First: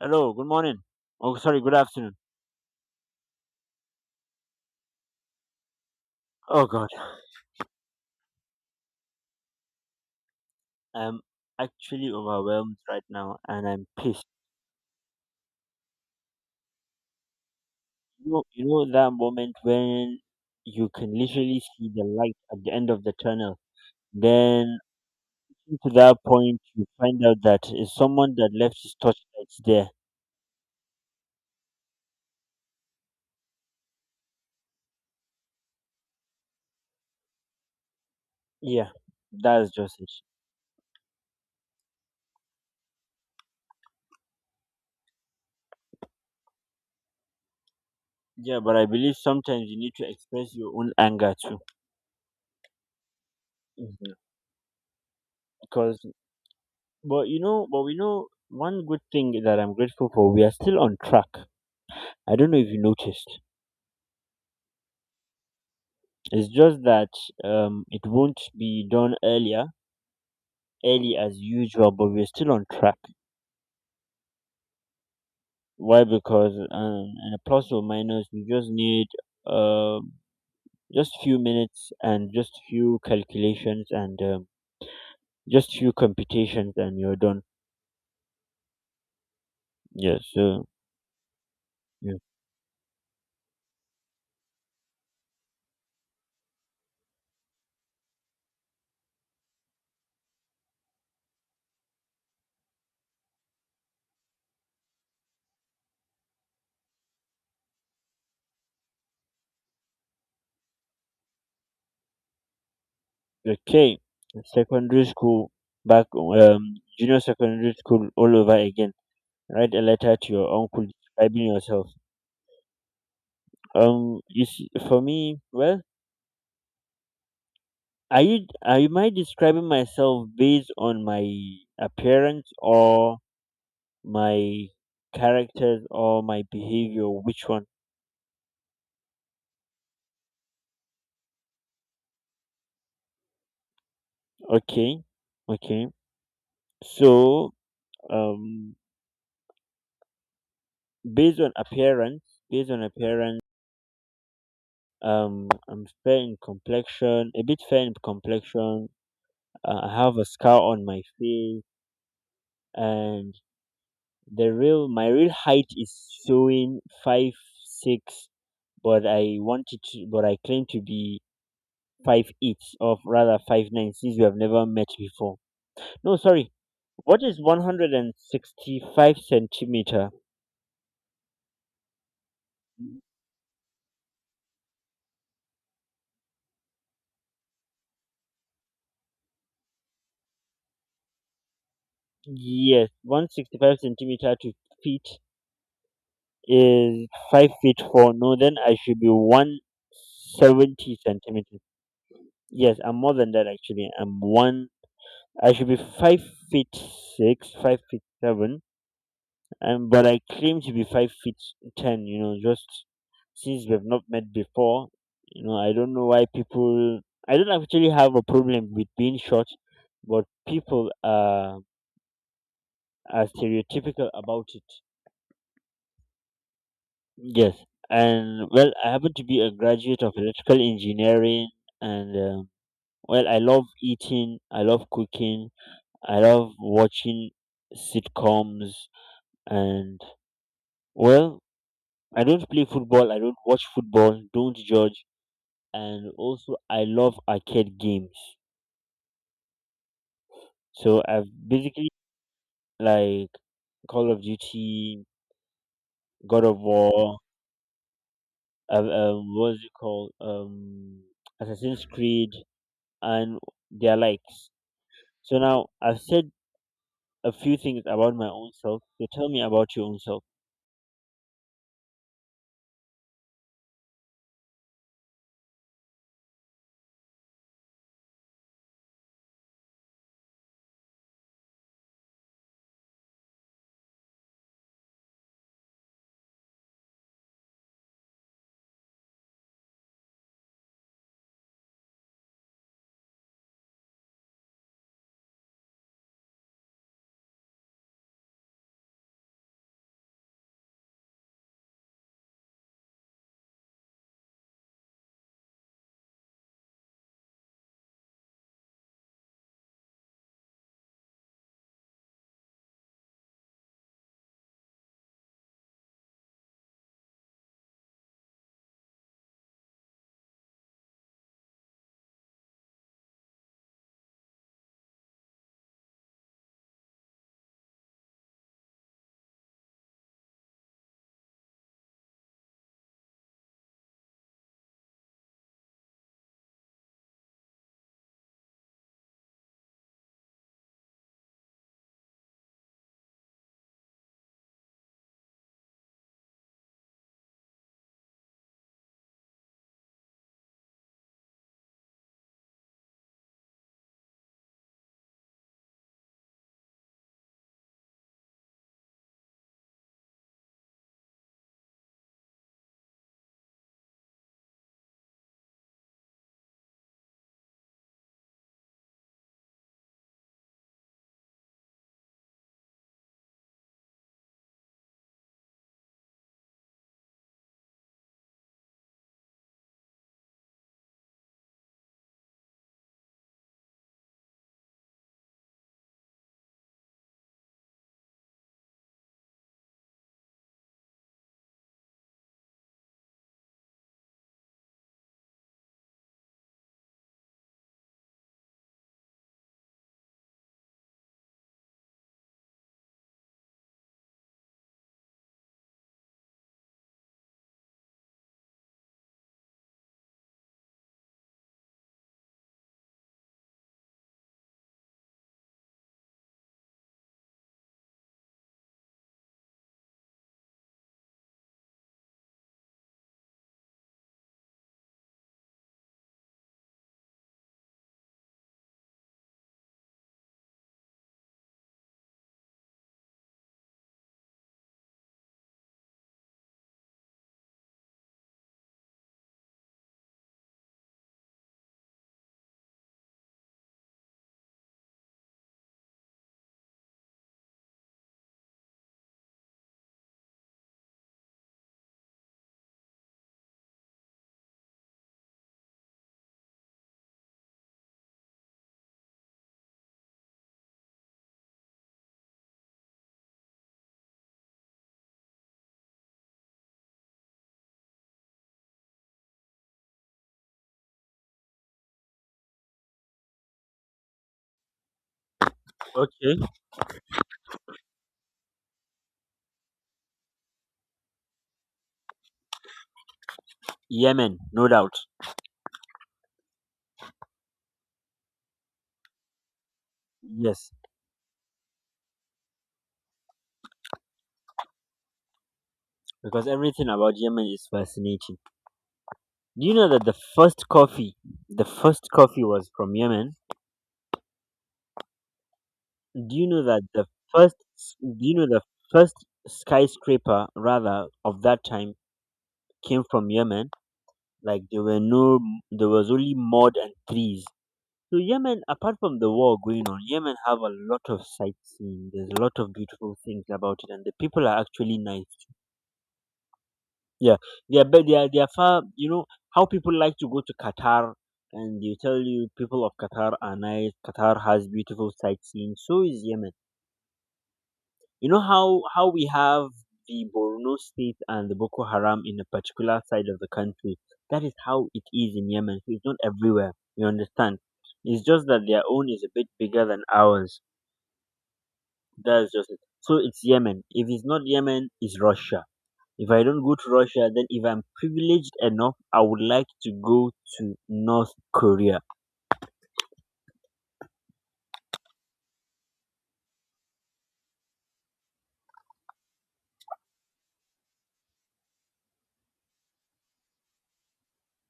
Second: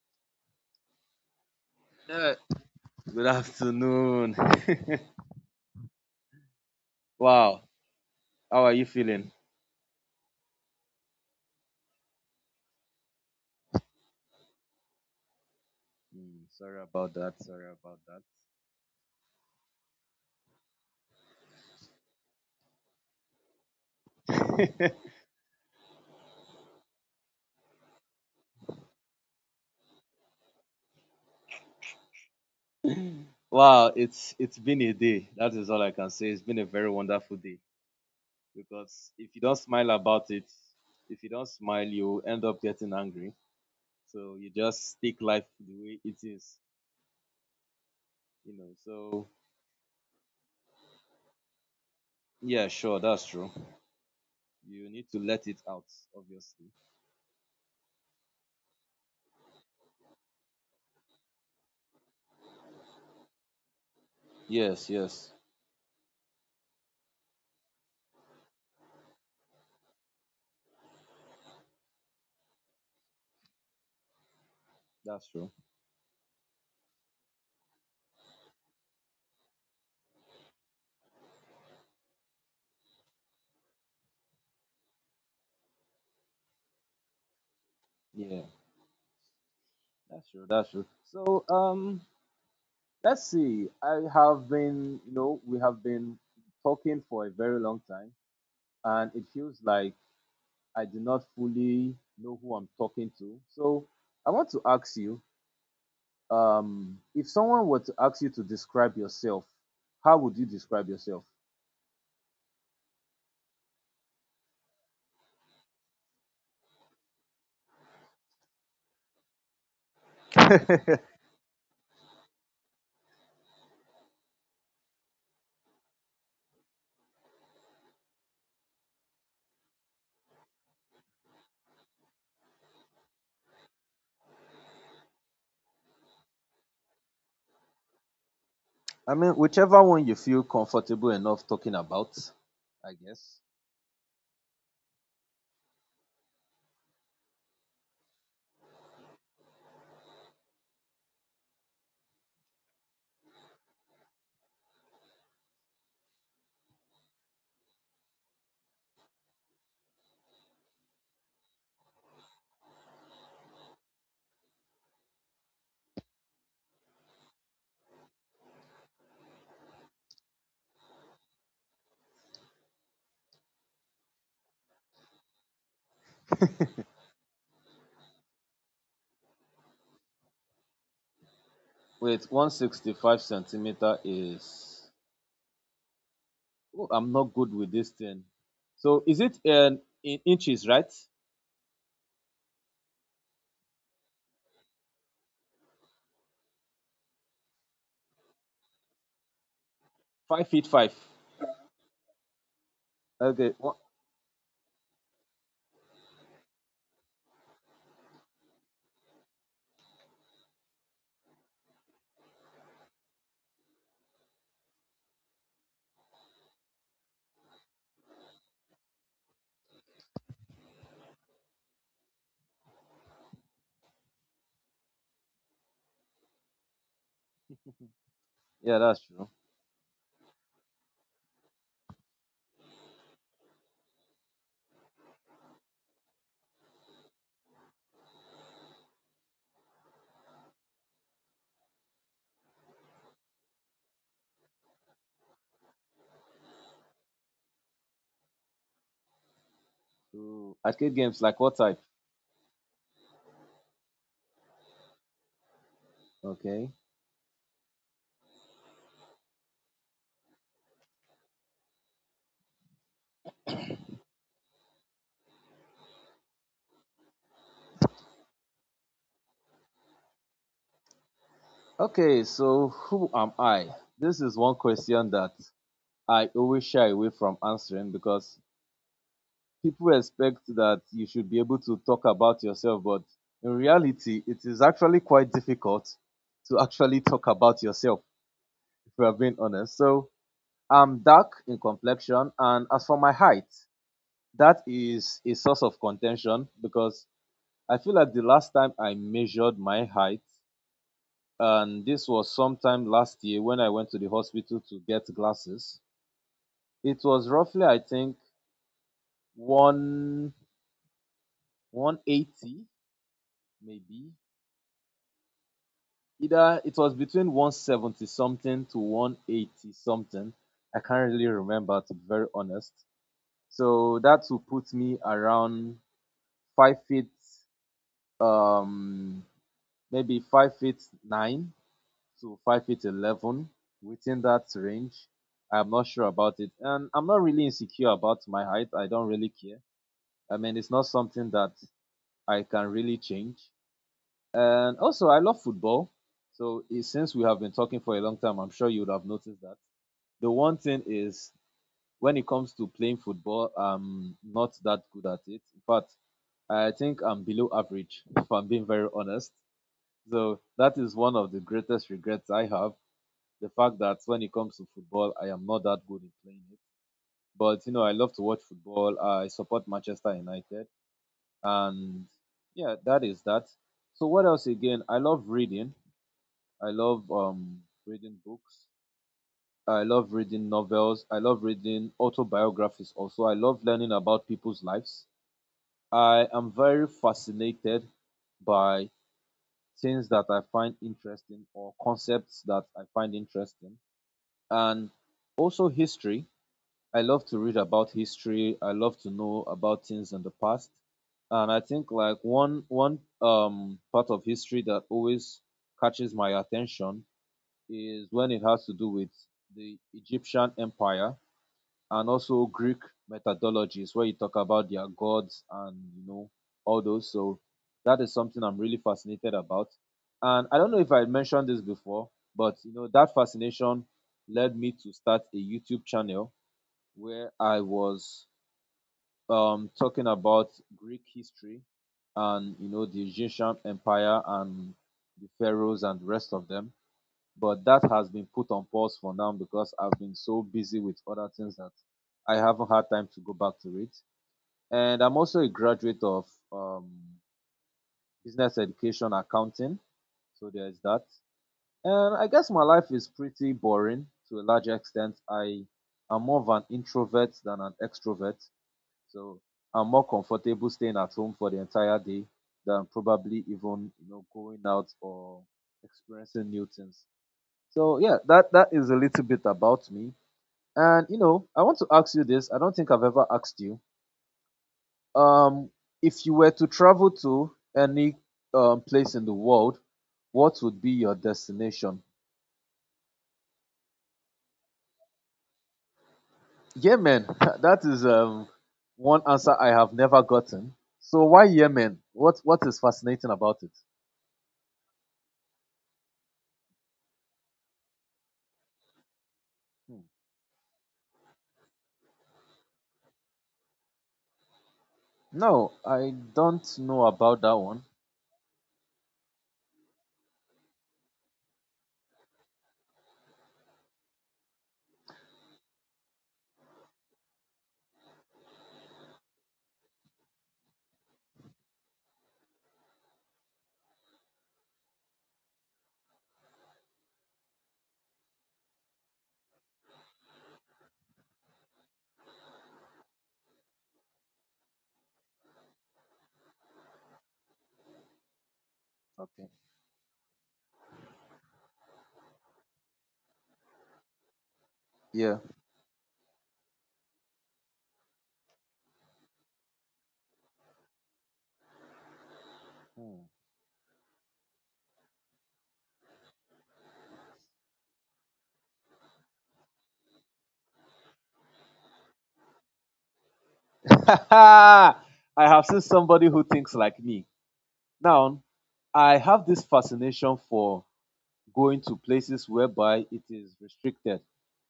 Hello, good morning. Oh, sorry, good afternoon. Yeah. Good afternoon. Oh God, Wow. How are you feeling? I'm actually overwhelmed right now, and I'm pissed. Sorry about that. Sorry about You know that moment when you can literally see the light at the end of the tunnel. Then that. to that point, you find out that it's someone that left his torchlights there. Wow, it's been a day. That is all I can say. It's been a very wonderful day, Yeah, because if you don't that's smile just it. about it, if you don't smile, you end up getting angry. So you just take life the way it is, you Yeah, know. but I believe So sometimes you need to express your own anger too. yeah, sure, that's true. Mhm. You need to let it out, because obviously. but you know, but we know one good thing that I'm grateful for. We are still on track. I don't know if you noticed. Yes, yes, It's just that it won't be done early as usual, but we're still on track. that's true. Why? Because in a plus or minus, we just need um just few minutes and just few calculations and just few computations, and you're done. Yeah, Yeah. that's true. So That's true. So yeah. let's see. I have been, you know, we have been talking for a very long time, and it feels like I do not fully know who I'm talking to. So I want to ask you, if someone were to ask you to describe yourself, how would you describe yourself? Okay, secondary school back, junior secondary school all over again. Write a letter to your uncle I describing yourself. You see, for me, well, are you I describing myself based on my appearance or my characters or my behavior? Which one? mean, whichever one you feel comfortable enough talking about, I guess. Okay, okay. So, um, based on appearance, based on appearance, I'm fair in complexion, a bit fair in complexion. I have a scar on my face, and the real my real height is showing 5'6", but I claim to be 5'8", or rather 5'9", since you have never met before. No, sorry, what is 165 centimeter? Wait, 165 centimeter is. Oh, I'm not good with this thing. So is it in inches, right? Yes, 165 centimeter to feet is 5'4". No, then I should be 5 feet five. 170 centimeters. Yes, I'm more than that, Okay. What? actually. I should be 5'6", 5'7". But I claim to be 5'10". You know, just since we've not met before, I don't know why people. I don't actually have a problem with being short, but people are stereotypical about it. Yes, and well, Yeah, I that's happen to true. be a graduate of electrical engineering, and well, I love eating, I love cooking, I love watching sitcoms, and well, I don't play football, I don't watch football, don't judge, and also I love arcade games. So arcade So games I've like what type? basically like Call of Duty, God of Okay. War, what's it called? Assassin's Creed and their likes. So now I've said a few things about my own self. So tell me about your own self. Okay. So who am I? This is one question that I always shy away from answering, because people expect that you should be able to talk about yourself, but in reality, it is actually quite difficult to actually talk about yourself if we are being honest. So I'm dark in complexion, and as for my height, that is a source of contention, because I feel like the last time I measured my height, and this was sometime last year when I went to the hospital to get glasses, it was roughly, I think, one 180, maybe. Either it was between 170 something to 180 something. I can't really remember, to be very honest. So that will put me around 5 feet, um, maybe 5 feet nine to five feet 11, within that range. I'm not sure about it, and I'm not really insecure about my height. I don't really care. I mean, it's not something that I can really change. And also, I love football. So since we have been talking for a long time, I'm sure you would have noticed that. The one thing is, when it comes to playing football, I'm not that good at it. In fact, I think I'm below average, if I'm being very honest. So that is one of the greatest regrets I have, the fact that when it comes to football, I am not that good in playing it. But you know, I love to watch football. I support Manchester United, and yeah, that is that. So what else again? I love reading. I love reading books. I love reading novels. I love reading autobiographies. Also, I love learning about people's lives. I am very fascinated by things that I find interesting or concepts that I find interesting, and also history. I love to read about history. I love to know about things in the past. And I think like one part of history that always catches my attention is when it has to do with the Egyptian Empire, and also Greek methodologies, where you talk about their gods and you know all those. So that is something I'm really fascinated about. And I don't know if I mentioned this before, but you know that fascination led me to start a YouTube channel, where I was talking about Greek history and you know, the Egyptian Empire and the pharaohs and the rest of them. But that has been put on pause for now, because I've been so busy with other things that I haven't had time to go back to it. And I'm also a graduate of um, business education accounting, so there's that. And I guess my life is pretty boring to a large extent. I am more of an introvert than an extrovert. So I'm more comfortable staying at home for the entire day than probably even going out or experiencing new things. So yeah, that is a little bit about me. And you know, I want to ask you this. I don't think I've ever asked you. Um, if you Okay. were to travel to any place in the world, what would be your destination? Yemen, no doubt. Yemen. That is one answer I have never Yes. gotten. So why Yemen? What is fascinating about it? Because everything about Yemen is fascinating. Do you know Hmm. that the first coffee was from Yemen? No, I Do you know don't that know the about that first, one. do you know the first skyscraper rather of that time came from Yemen? Like there were no, there was only mud and trees. So Yemen, apart from the war going on, Yemen have a lot of sightseeing. There's a lot of beautiful things about it, and the people are actually nice. Yeah, yeah, but they are far. You know how people like to go to Qatar, and they tell you people of Qatar are nice. Qatar has beautiful sightseeing. So is Yemen. You know how we Okay. have the Borno state and the Boko Haram in a particular side of the country. That is how it is Yeah. in Yemen. So it's not everywhere. You understand? It's just that their own is a bit bigger than ours. That's just it. So Hmm. it's Yemen. If it's not Yemen, it's Russia. If I don't go to Russia, then if I'm privileged enough, I would like to go to North Korea. I have seen somebody who thinks like me. Now, I have this fascination for going to places whereby it is restricted.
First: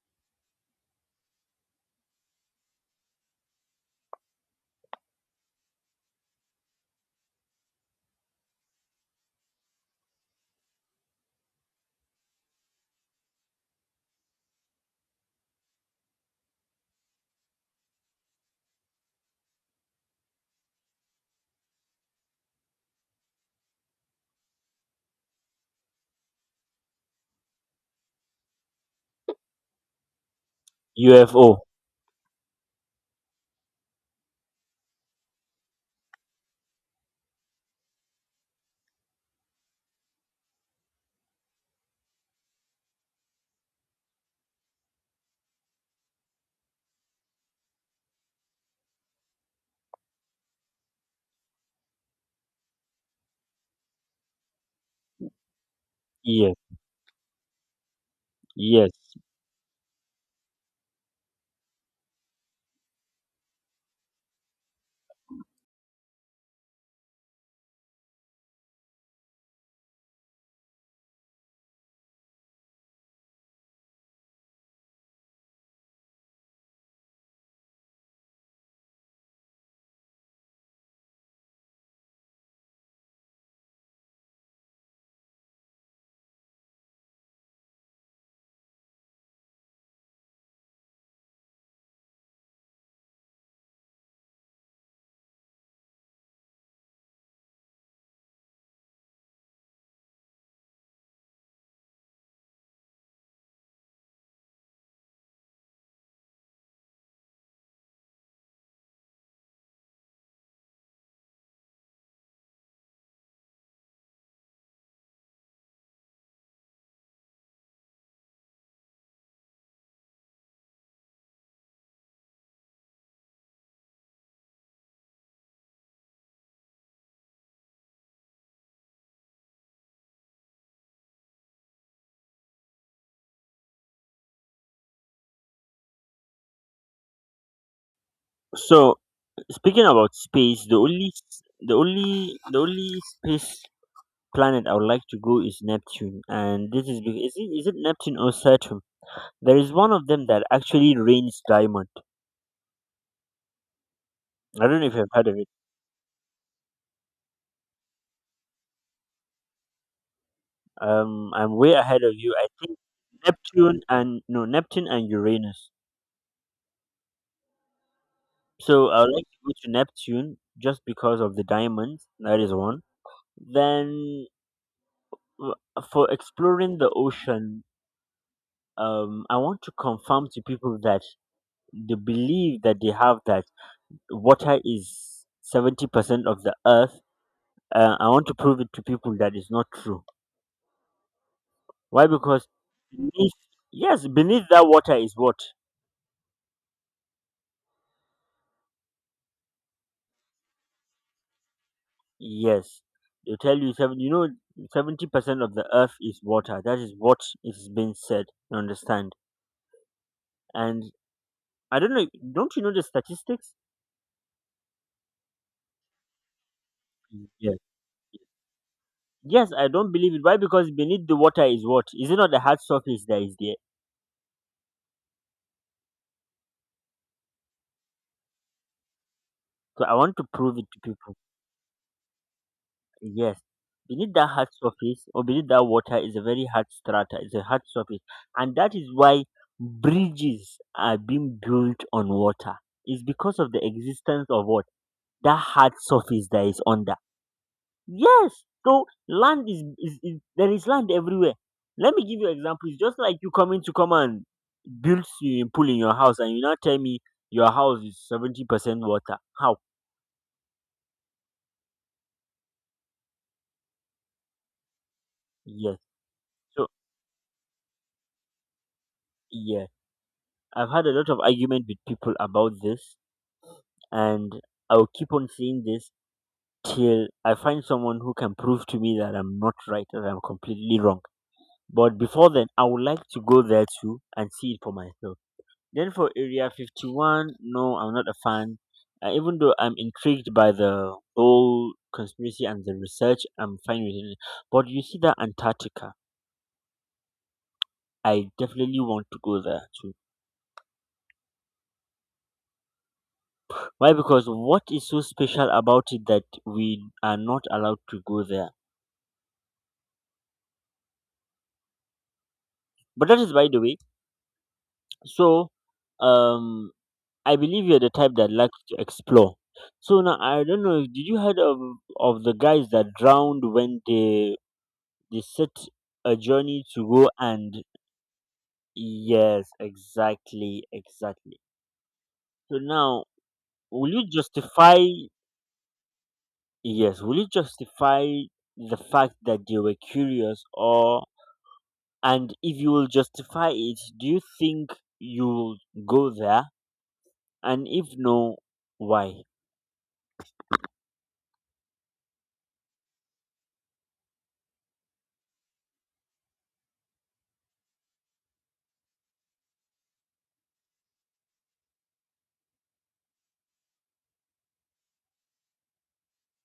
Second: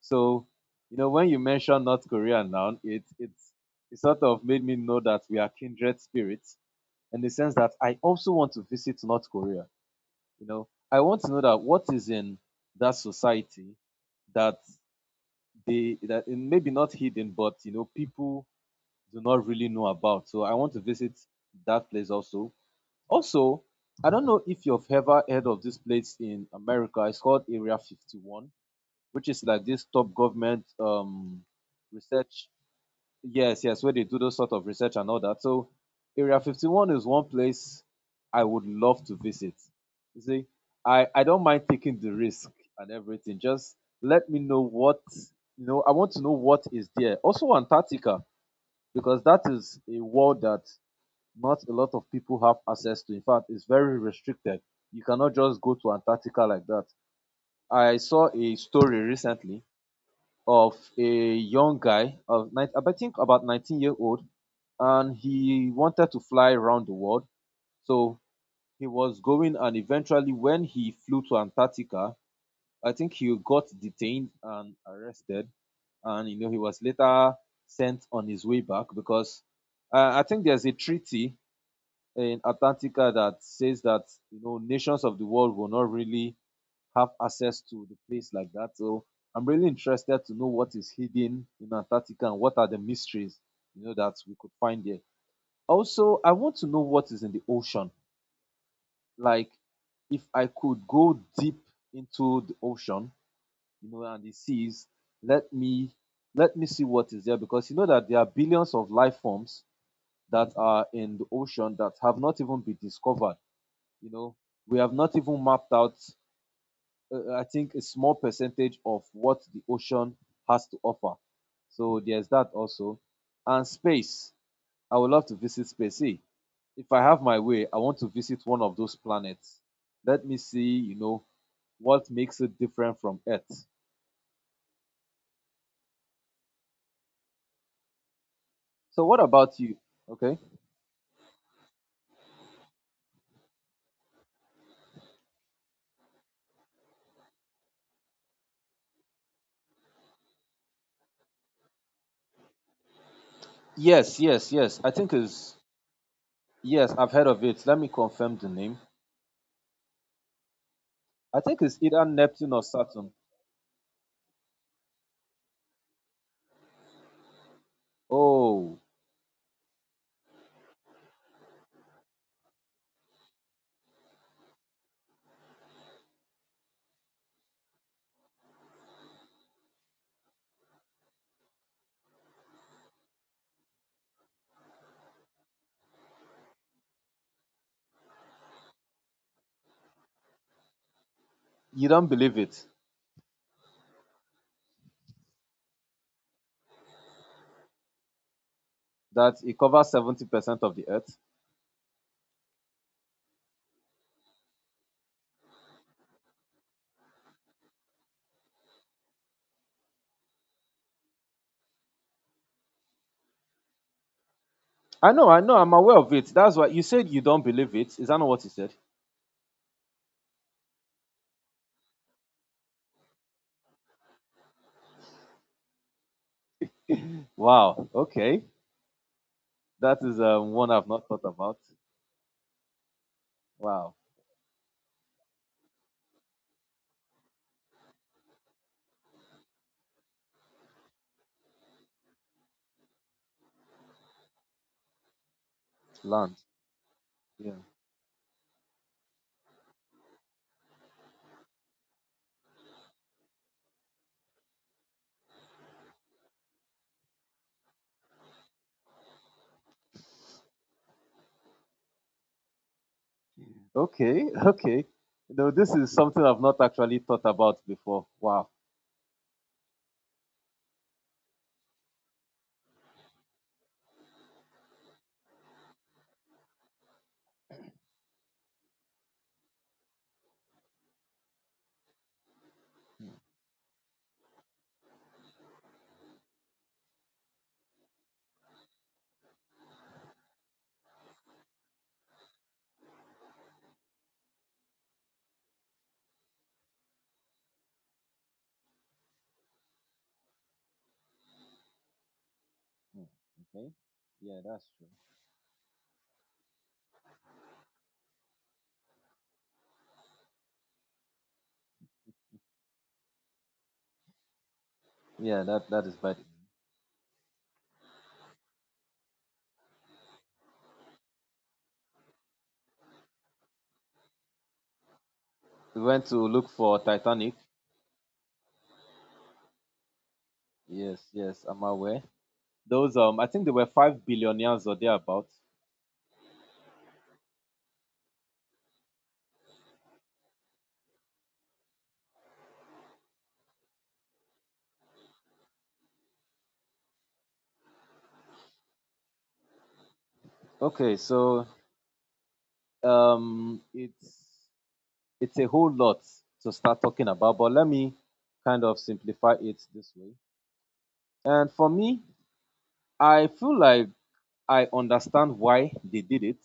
So, you know, when you mention North Korea now, it sort of made me know that we are kindred spirits, in the sense that I also want to visit North Korea. You know, I want to know that what is in that society that maybe not hidden, but you know, people do not really know about. So I want to visit that place also. Also, I don't know if you've ever heard of this place in America. It's called Area 51, which is like this top government UFO. research. Yes, yes, where they do those sort of research and all that. So Area 51 is one place I would love to visit. You see, I don't mind taking the risk and everything. Just let me know what, you know, I want to know what is there. Also Antarctica, because that is a world that not a lot of people have access to. In fact, it's very restricted. You cannot just go to Antarctica Yes, like that. I saw a yes. story recently of a young guy of nine, I think about 19-year old, and he wanted to fly around the world. So he was going, and eventually, when he flew to Antarctica, I think he got detained and arrested, and you know, he was later sent on his way back, because I think there's a treaty in Antarctica that says that you know, nations of the world will not really have access to the place like that. So I'm really interested to know what is hidden in Antarctica and what are the mysteries, you know, that we could find there. Also, I want to know what is in the ocean. Like, if I could go deep into the ocean, you know, and the seas, let me let me see what is there, because you know that there are billions of life forms that are in the ocean that have not even been discovered. You know, we have not even mapped out. I think a small percentage of what the ocean has to offer. So there's that also, and space. I would love to visit space. See, if I have my way, I want to visit one of those planets. Let me see, you know, what makes it different from Earth. So So what about you? speaking about Okay. space, the only s- the only space planet I would like to go is Neptune, and this is because is it Neptune or Saturn? There is one of them that actually rains diamond. Yes, yes, I yes. don't know I if you've think heard of it. is yes, I've heard of it. Let me confirm the name. I I'm think way it's ahead either of you. I Neptune or think Saturn. Neptune and no Neptune and Uranus. Oh, So I would like to go to Neptune just because of the diamonds. That is one. Then w- for exploring the ocean, I want to confirm to people that the belief that they have that water is 70% of the earth. I want to prove it to people that it's not true. you don't Why? believe Because it beneath, yes, beneath that water is what. that it covers 70% of the Earth? Yes, they tell you seven. 70% of the earth is water. That is what is being said. You understand? And I don't know, don't you know the statistics? I know, I'm aware of it. That's why you said you don't Yes. believe it. Is that not what you said? Yes, I don't believe it. Why? Because beneath the water is what? Is it not the hard surface that is there? Wow. Okay. So I That want is to prove it one to I've not people. thought about. Yes. Wow. Beneath that hard surface or beneath that water is a very hard strata, it's a hard surface. And that is why bridges are being built on water. It's because of the existence of what? That hard surface Land. that is under. Yeah. Yes. So land is there is land everywhere. Let me give you example. It's just like you coming to come and build swimming pool in your house, and you now tell me your house is 70% water. How? Okay, okay. No, this Yes. is something I've not So actually thought about before. Wow. yeah, I've had a lot of argument with people about this, and I'll keep on saying this till I find someone who can prove to me that I'm not right, that I'm completely wrong. But before then, I would like to go there too and see it for myself. Then for Area 51, no, I'm not a fan. Even though I'm intrigued by the whole conspiracy and the research, I'm fine with it. But you see that Antarctica, I definitely want to go there too. Hmm, okay. Why? Because Yeah, what that's true. is so special about it that we are not allowed to go there? But that is by the way. Yeah, So, that is bad. um, I believe you're the type that likes to explore. So now I don't know. Did you heard of the guys that drowned when they set We went a to look journey for to go, Titanic. and yes, exactly, Yes, exactly. yes, I'm aware. So Those now, I think they were will five you billionaires or justify thereabout. yes will you justify the fact that they were curious? Or And if you will justify it, do you think you'll go there? And if no, why? Okay, so um, it's it's a whole lot to start talking about, but let me kind of simplify it this way. And for me, I feel like I understand why they did it,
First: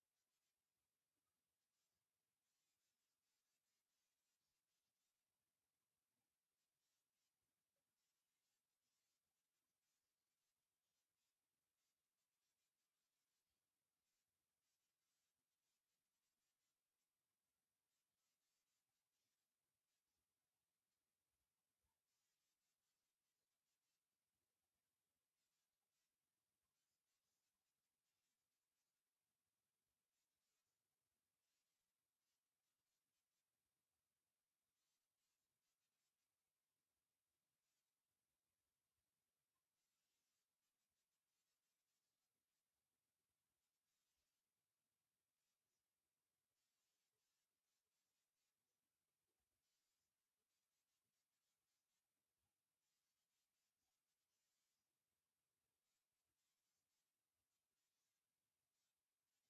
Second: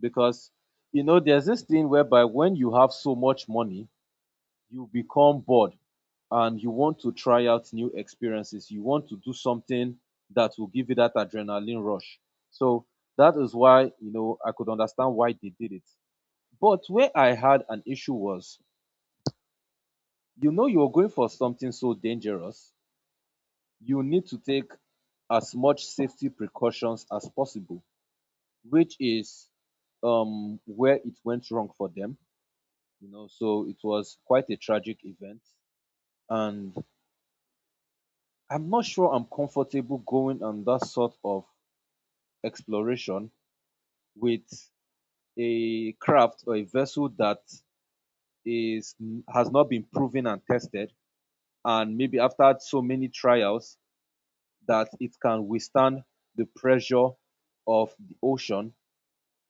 because you know there's this thing whereby when you have so much money you become bored, and you want to try out new experiences. You want to do something that will give you that adrenaline rush. So that is why, you know, I could understand why they did it. But where I had an issue was, you know, you're going for something so dangerous. You need to take as much safety precautions as possible, which is where it went wrong for them, you know. So it was quite a tragic event. And I'm not sure I'm comfortable going on that sort of exploration with a craft or a vessel that is has not been proven and tested, and maybe after so many trials that it can withstand the pressure of the ocean,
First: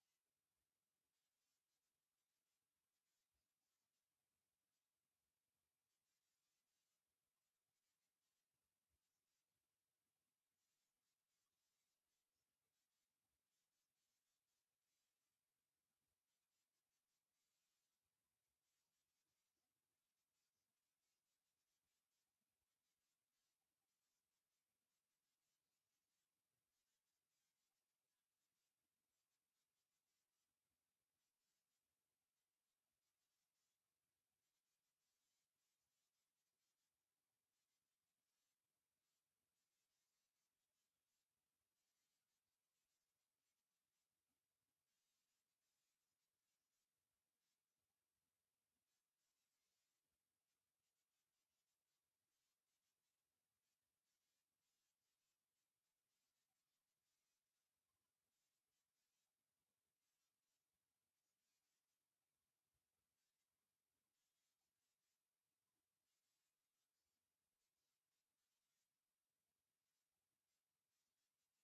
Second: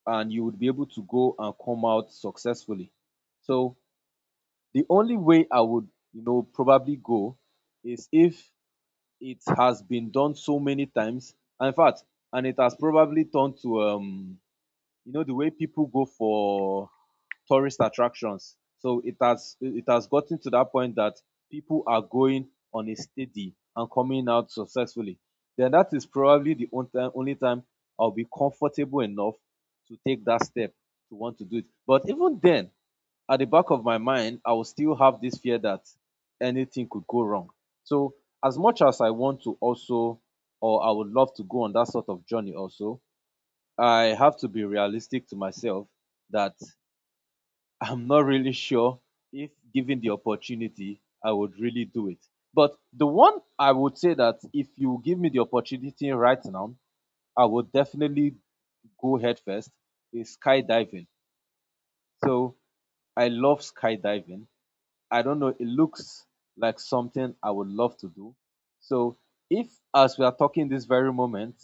and you would be able to go and come out successfully. So the only way I would probably go is if it has been done so many times. And in fact, and it has probably turned to the way people go for tourist attractions. So it has gotten to that point that people are going on a steady and coming out successfully. Then that is probably the only time I'll be comfortable enough to take that step to want to do it. But even then, at the back of my mind, I will still have this fear that anything could go wrong. So, as much as I want to also, or I would love to go on that sort of journey also, I have to be realistic to myself that I'm not really sure if given the opportunity, I would really do it. But the one I would say that if you give me the opportunity right now, I would definitely go head first is skydiving. So, I love skydiving. I don't know. It looks like something I would love to do. So if, as we are talking this very moment,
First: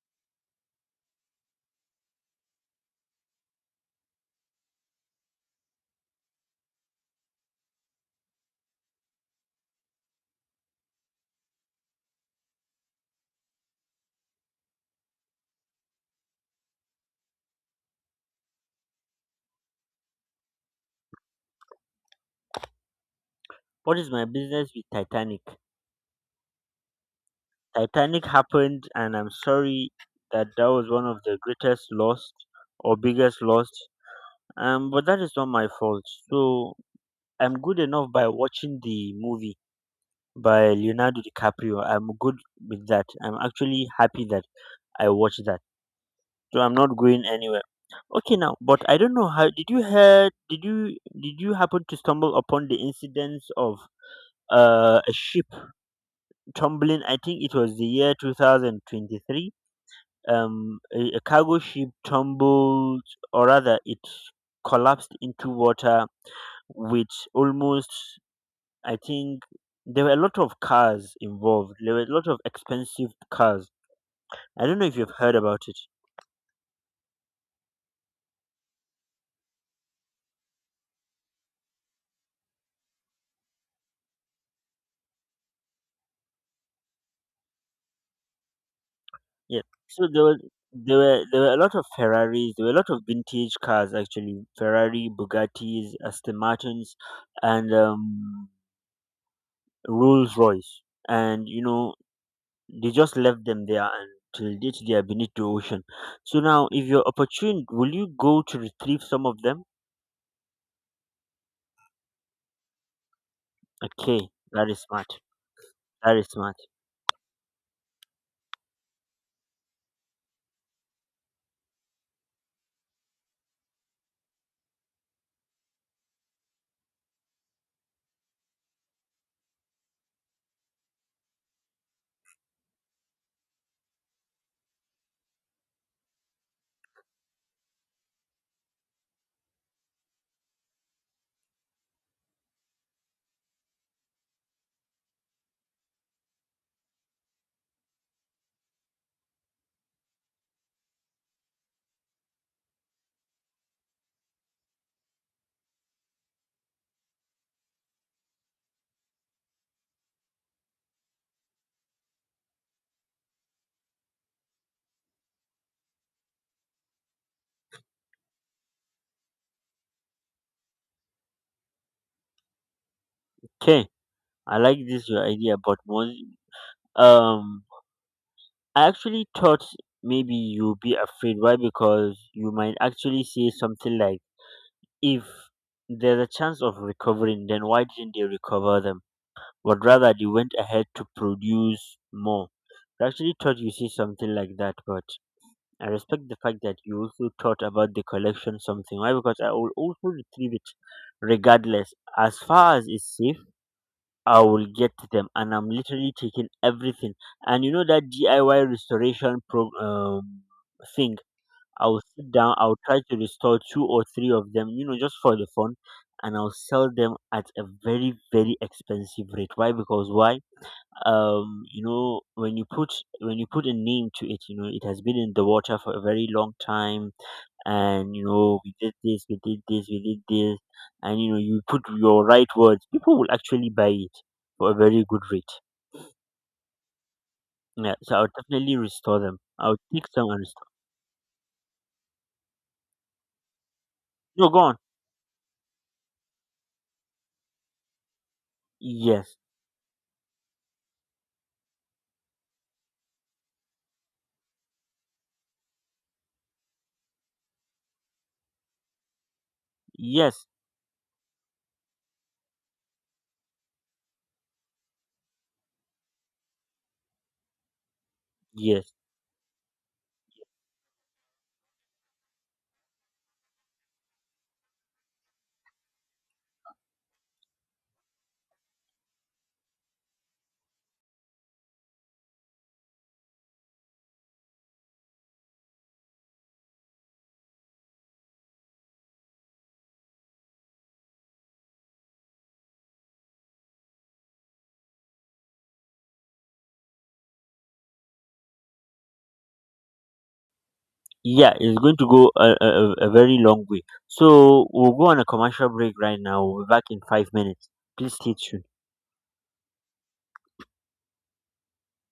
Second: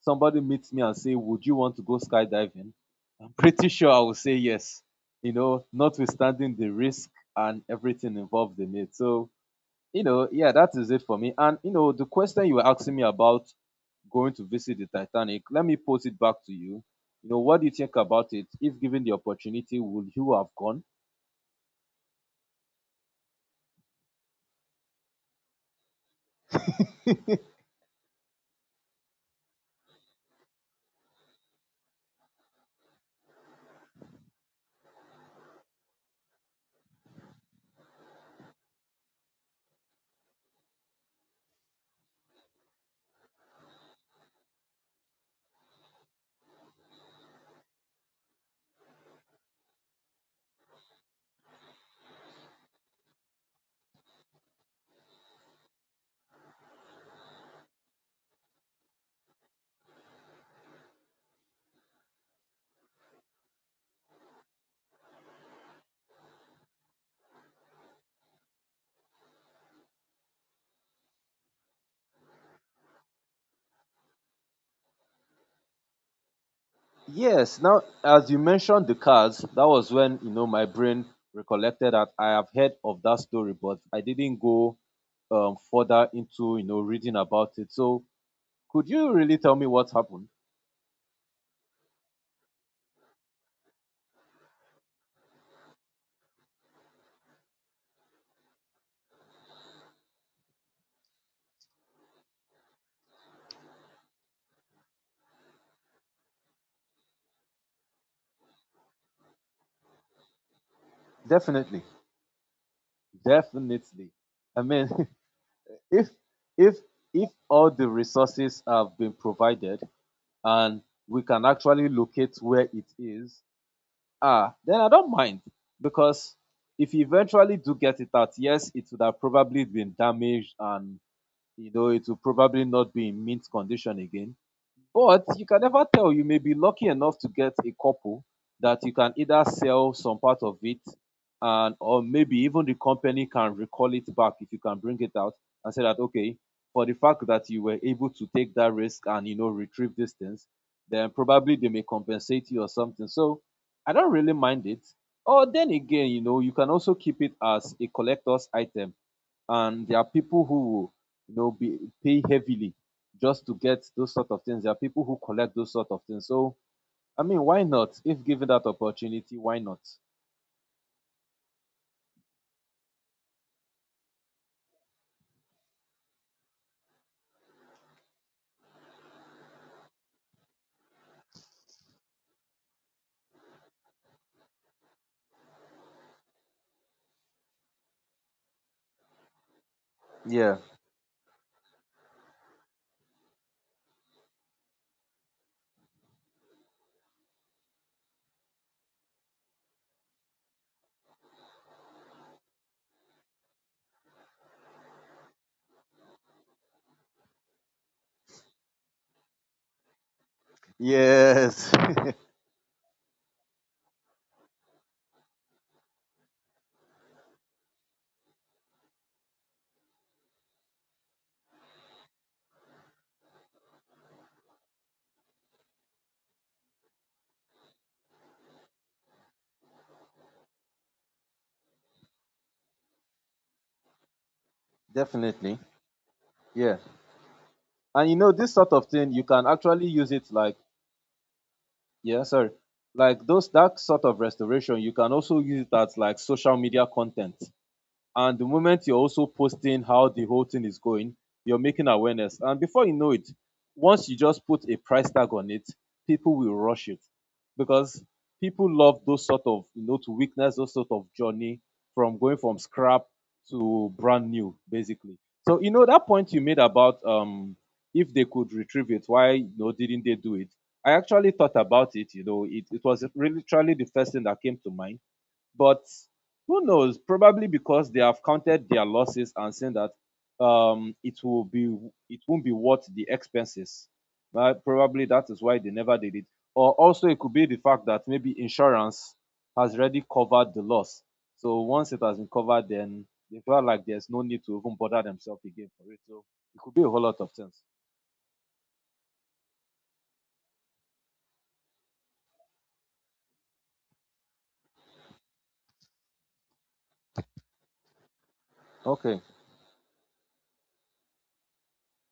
somebody meets me and say, "Would you want to go skydiving?" I'm pretty sure I will say yes. Notwithstanding the risk and everything involved in it. So yeah, that is it for me. And the question you were asking me about going to visit the Titanic, let me pose it back to you. You know what do you think about it? If given the opportunity, would you have gone? What is my business with Titanic? Titanic happened, and I'm sorry that that was one of the greatest lost, or biggest loss, but that is not my fault. So I'm good enough by watching the movie by Leonardo DiCaprio. I'm good with that. I'm actually happy that I watched that. So I'm not going anywhere. Okay, now. But I don't know, how did you hear did you happen to stumble upon the incidents of a ship tumbling? I think it was the year 2023. A cargo ship tumbled, or rather it collapsed into water, which almost I think there were a lot of cars involved. There were a lot of expensive cars. I don't know if you've heard about it. Yes, now as you mentioned the cars, that was when my brain recollected that I have heard of that story, but I didn't go further into reading about it. So could you really tell Yeah. me what So there happened? were there were there were a lot of Ferraris. There were a lot of vintage cars actually. Ferrari, Bugattis, Aston Martins, and Rolls Royce. And you know they just left them there. Until date, they are beneath the ocean. So now, if you're opportune, will you go to retrieve some of them? Definitely, definitely. Okay, I that is mean, smart. if That is smart. if if all the resources have been provided and we can actually locate where it is, ah, then I don't mind because if you eventually do get it out, yes, it would have probably been damaged and you know it will probably not be in mint condition again. But you can never tell, you may be lucky enough to get a couple that you can either sell some part of it and or maybe even the company can recall it back if you can bring it out and say that okay, for the fact that you were able to take that risk and you know retrieve these things, then probably they may compensate you or something. So I don't really mind it. Or then again, you know, you can also keep it as a collector's item and there are people who will be pay heavily just to get those sort of things. There are people who collect those sort of things. So, I mean, why not? If given that opportunity, why not? Okay, I like this your idea, but um, I actually thought maybe you'd be afraid. Why? Because you might actually say something like, "If there's a chance of recovering, then why didn't they recover them?" But rather, they went Yeah. ahead to produce more. I actually thought you say something like that, but I respect the fact that you also thought about the collection something. Why? Because I will also retrieve it, regardless. As far as it's safe. I will get to them, and I'm literally taking everything. And you know that DIY restoration pro thing. Yes. I will sit down. I will try to restore two or three of them, just for the fun, and I'll sell them at a very very expensive rate. Why? Because why? When you put a name to it, it has been in the water for a very long time, and we did this, we did this, we did this, and you put your right words, people will actually buy it for a very good rate. Definitely. Yeah. Yeah. And So you I'll know, this sort definitely of thing, restore you them. can I'll actually take use some it and like, restore. yeah, sorry, like those, that sort of No, go on. restoration, you can also use it as like social media content. And the moment you're also Yes, posting how the whole thing is going, you're making awareness. And before you know it, once you just put a price tag on it, people will rush it because people love those sort of, you know, to yes, witness those sort of journey from going from scrap to brand new, basically. So, you know, that point you made about if they could retrieve yes. it, why didn't they do it? I actually thought about it. You know, it was literally the first thing that came to mind but who knows? Probably because they have counted their losses and saying that um, it will be it won't be worth the expenses. Right? Probably that is why they never did it. Or also it could be the fact that maybe insurance has already covered the loss. So once it has been covered, then they felt like there's no need to even bother themselves again for it. So it could be a whole lot of things. Yeah, it's going to go a very long way. So we'll go on a commercial break right now. We'll be back in 5 minutes. Please stay tuned. Okay.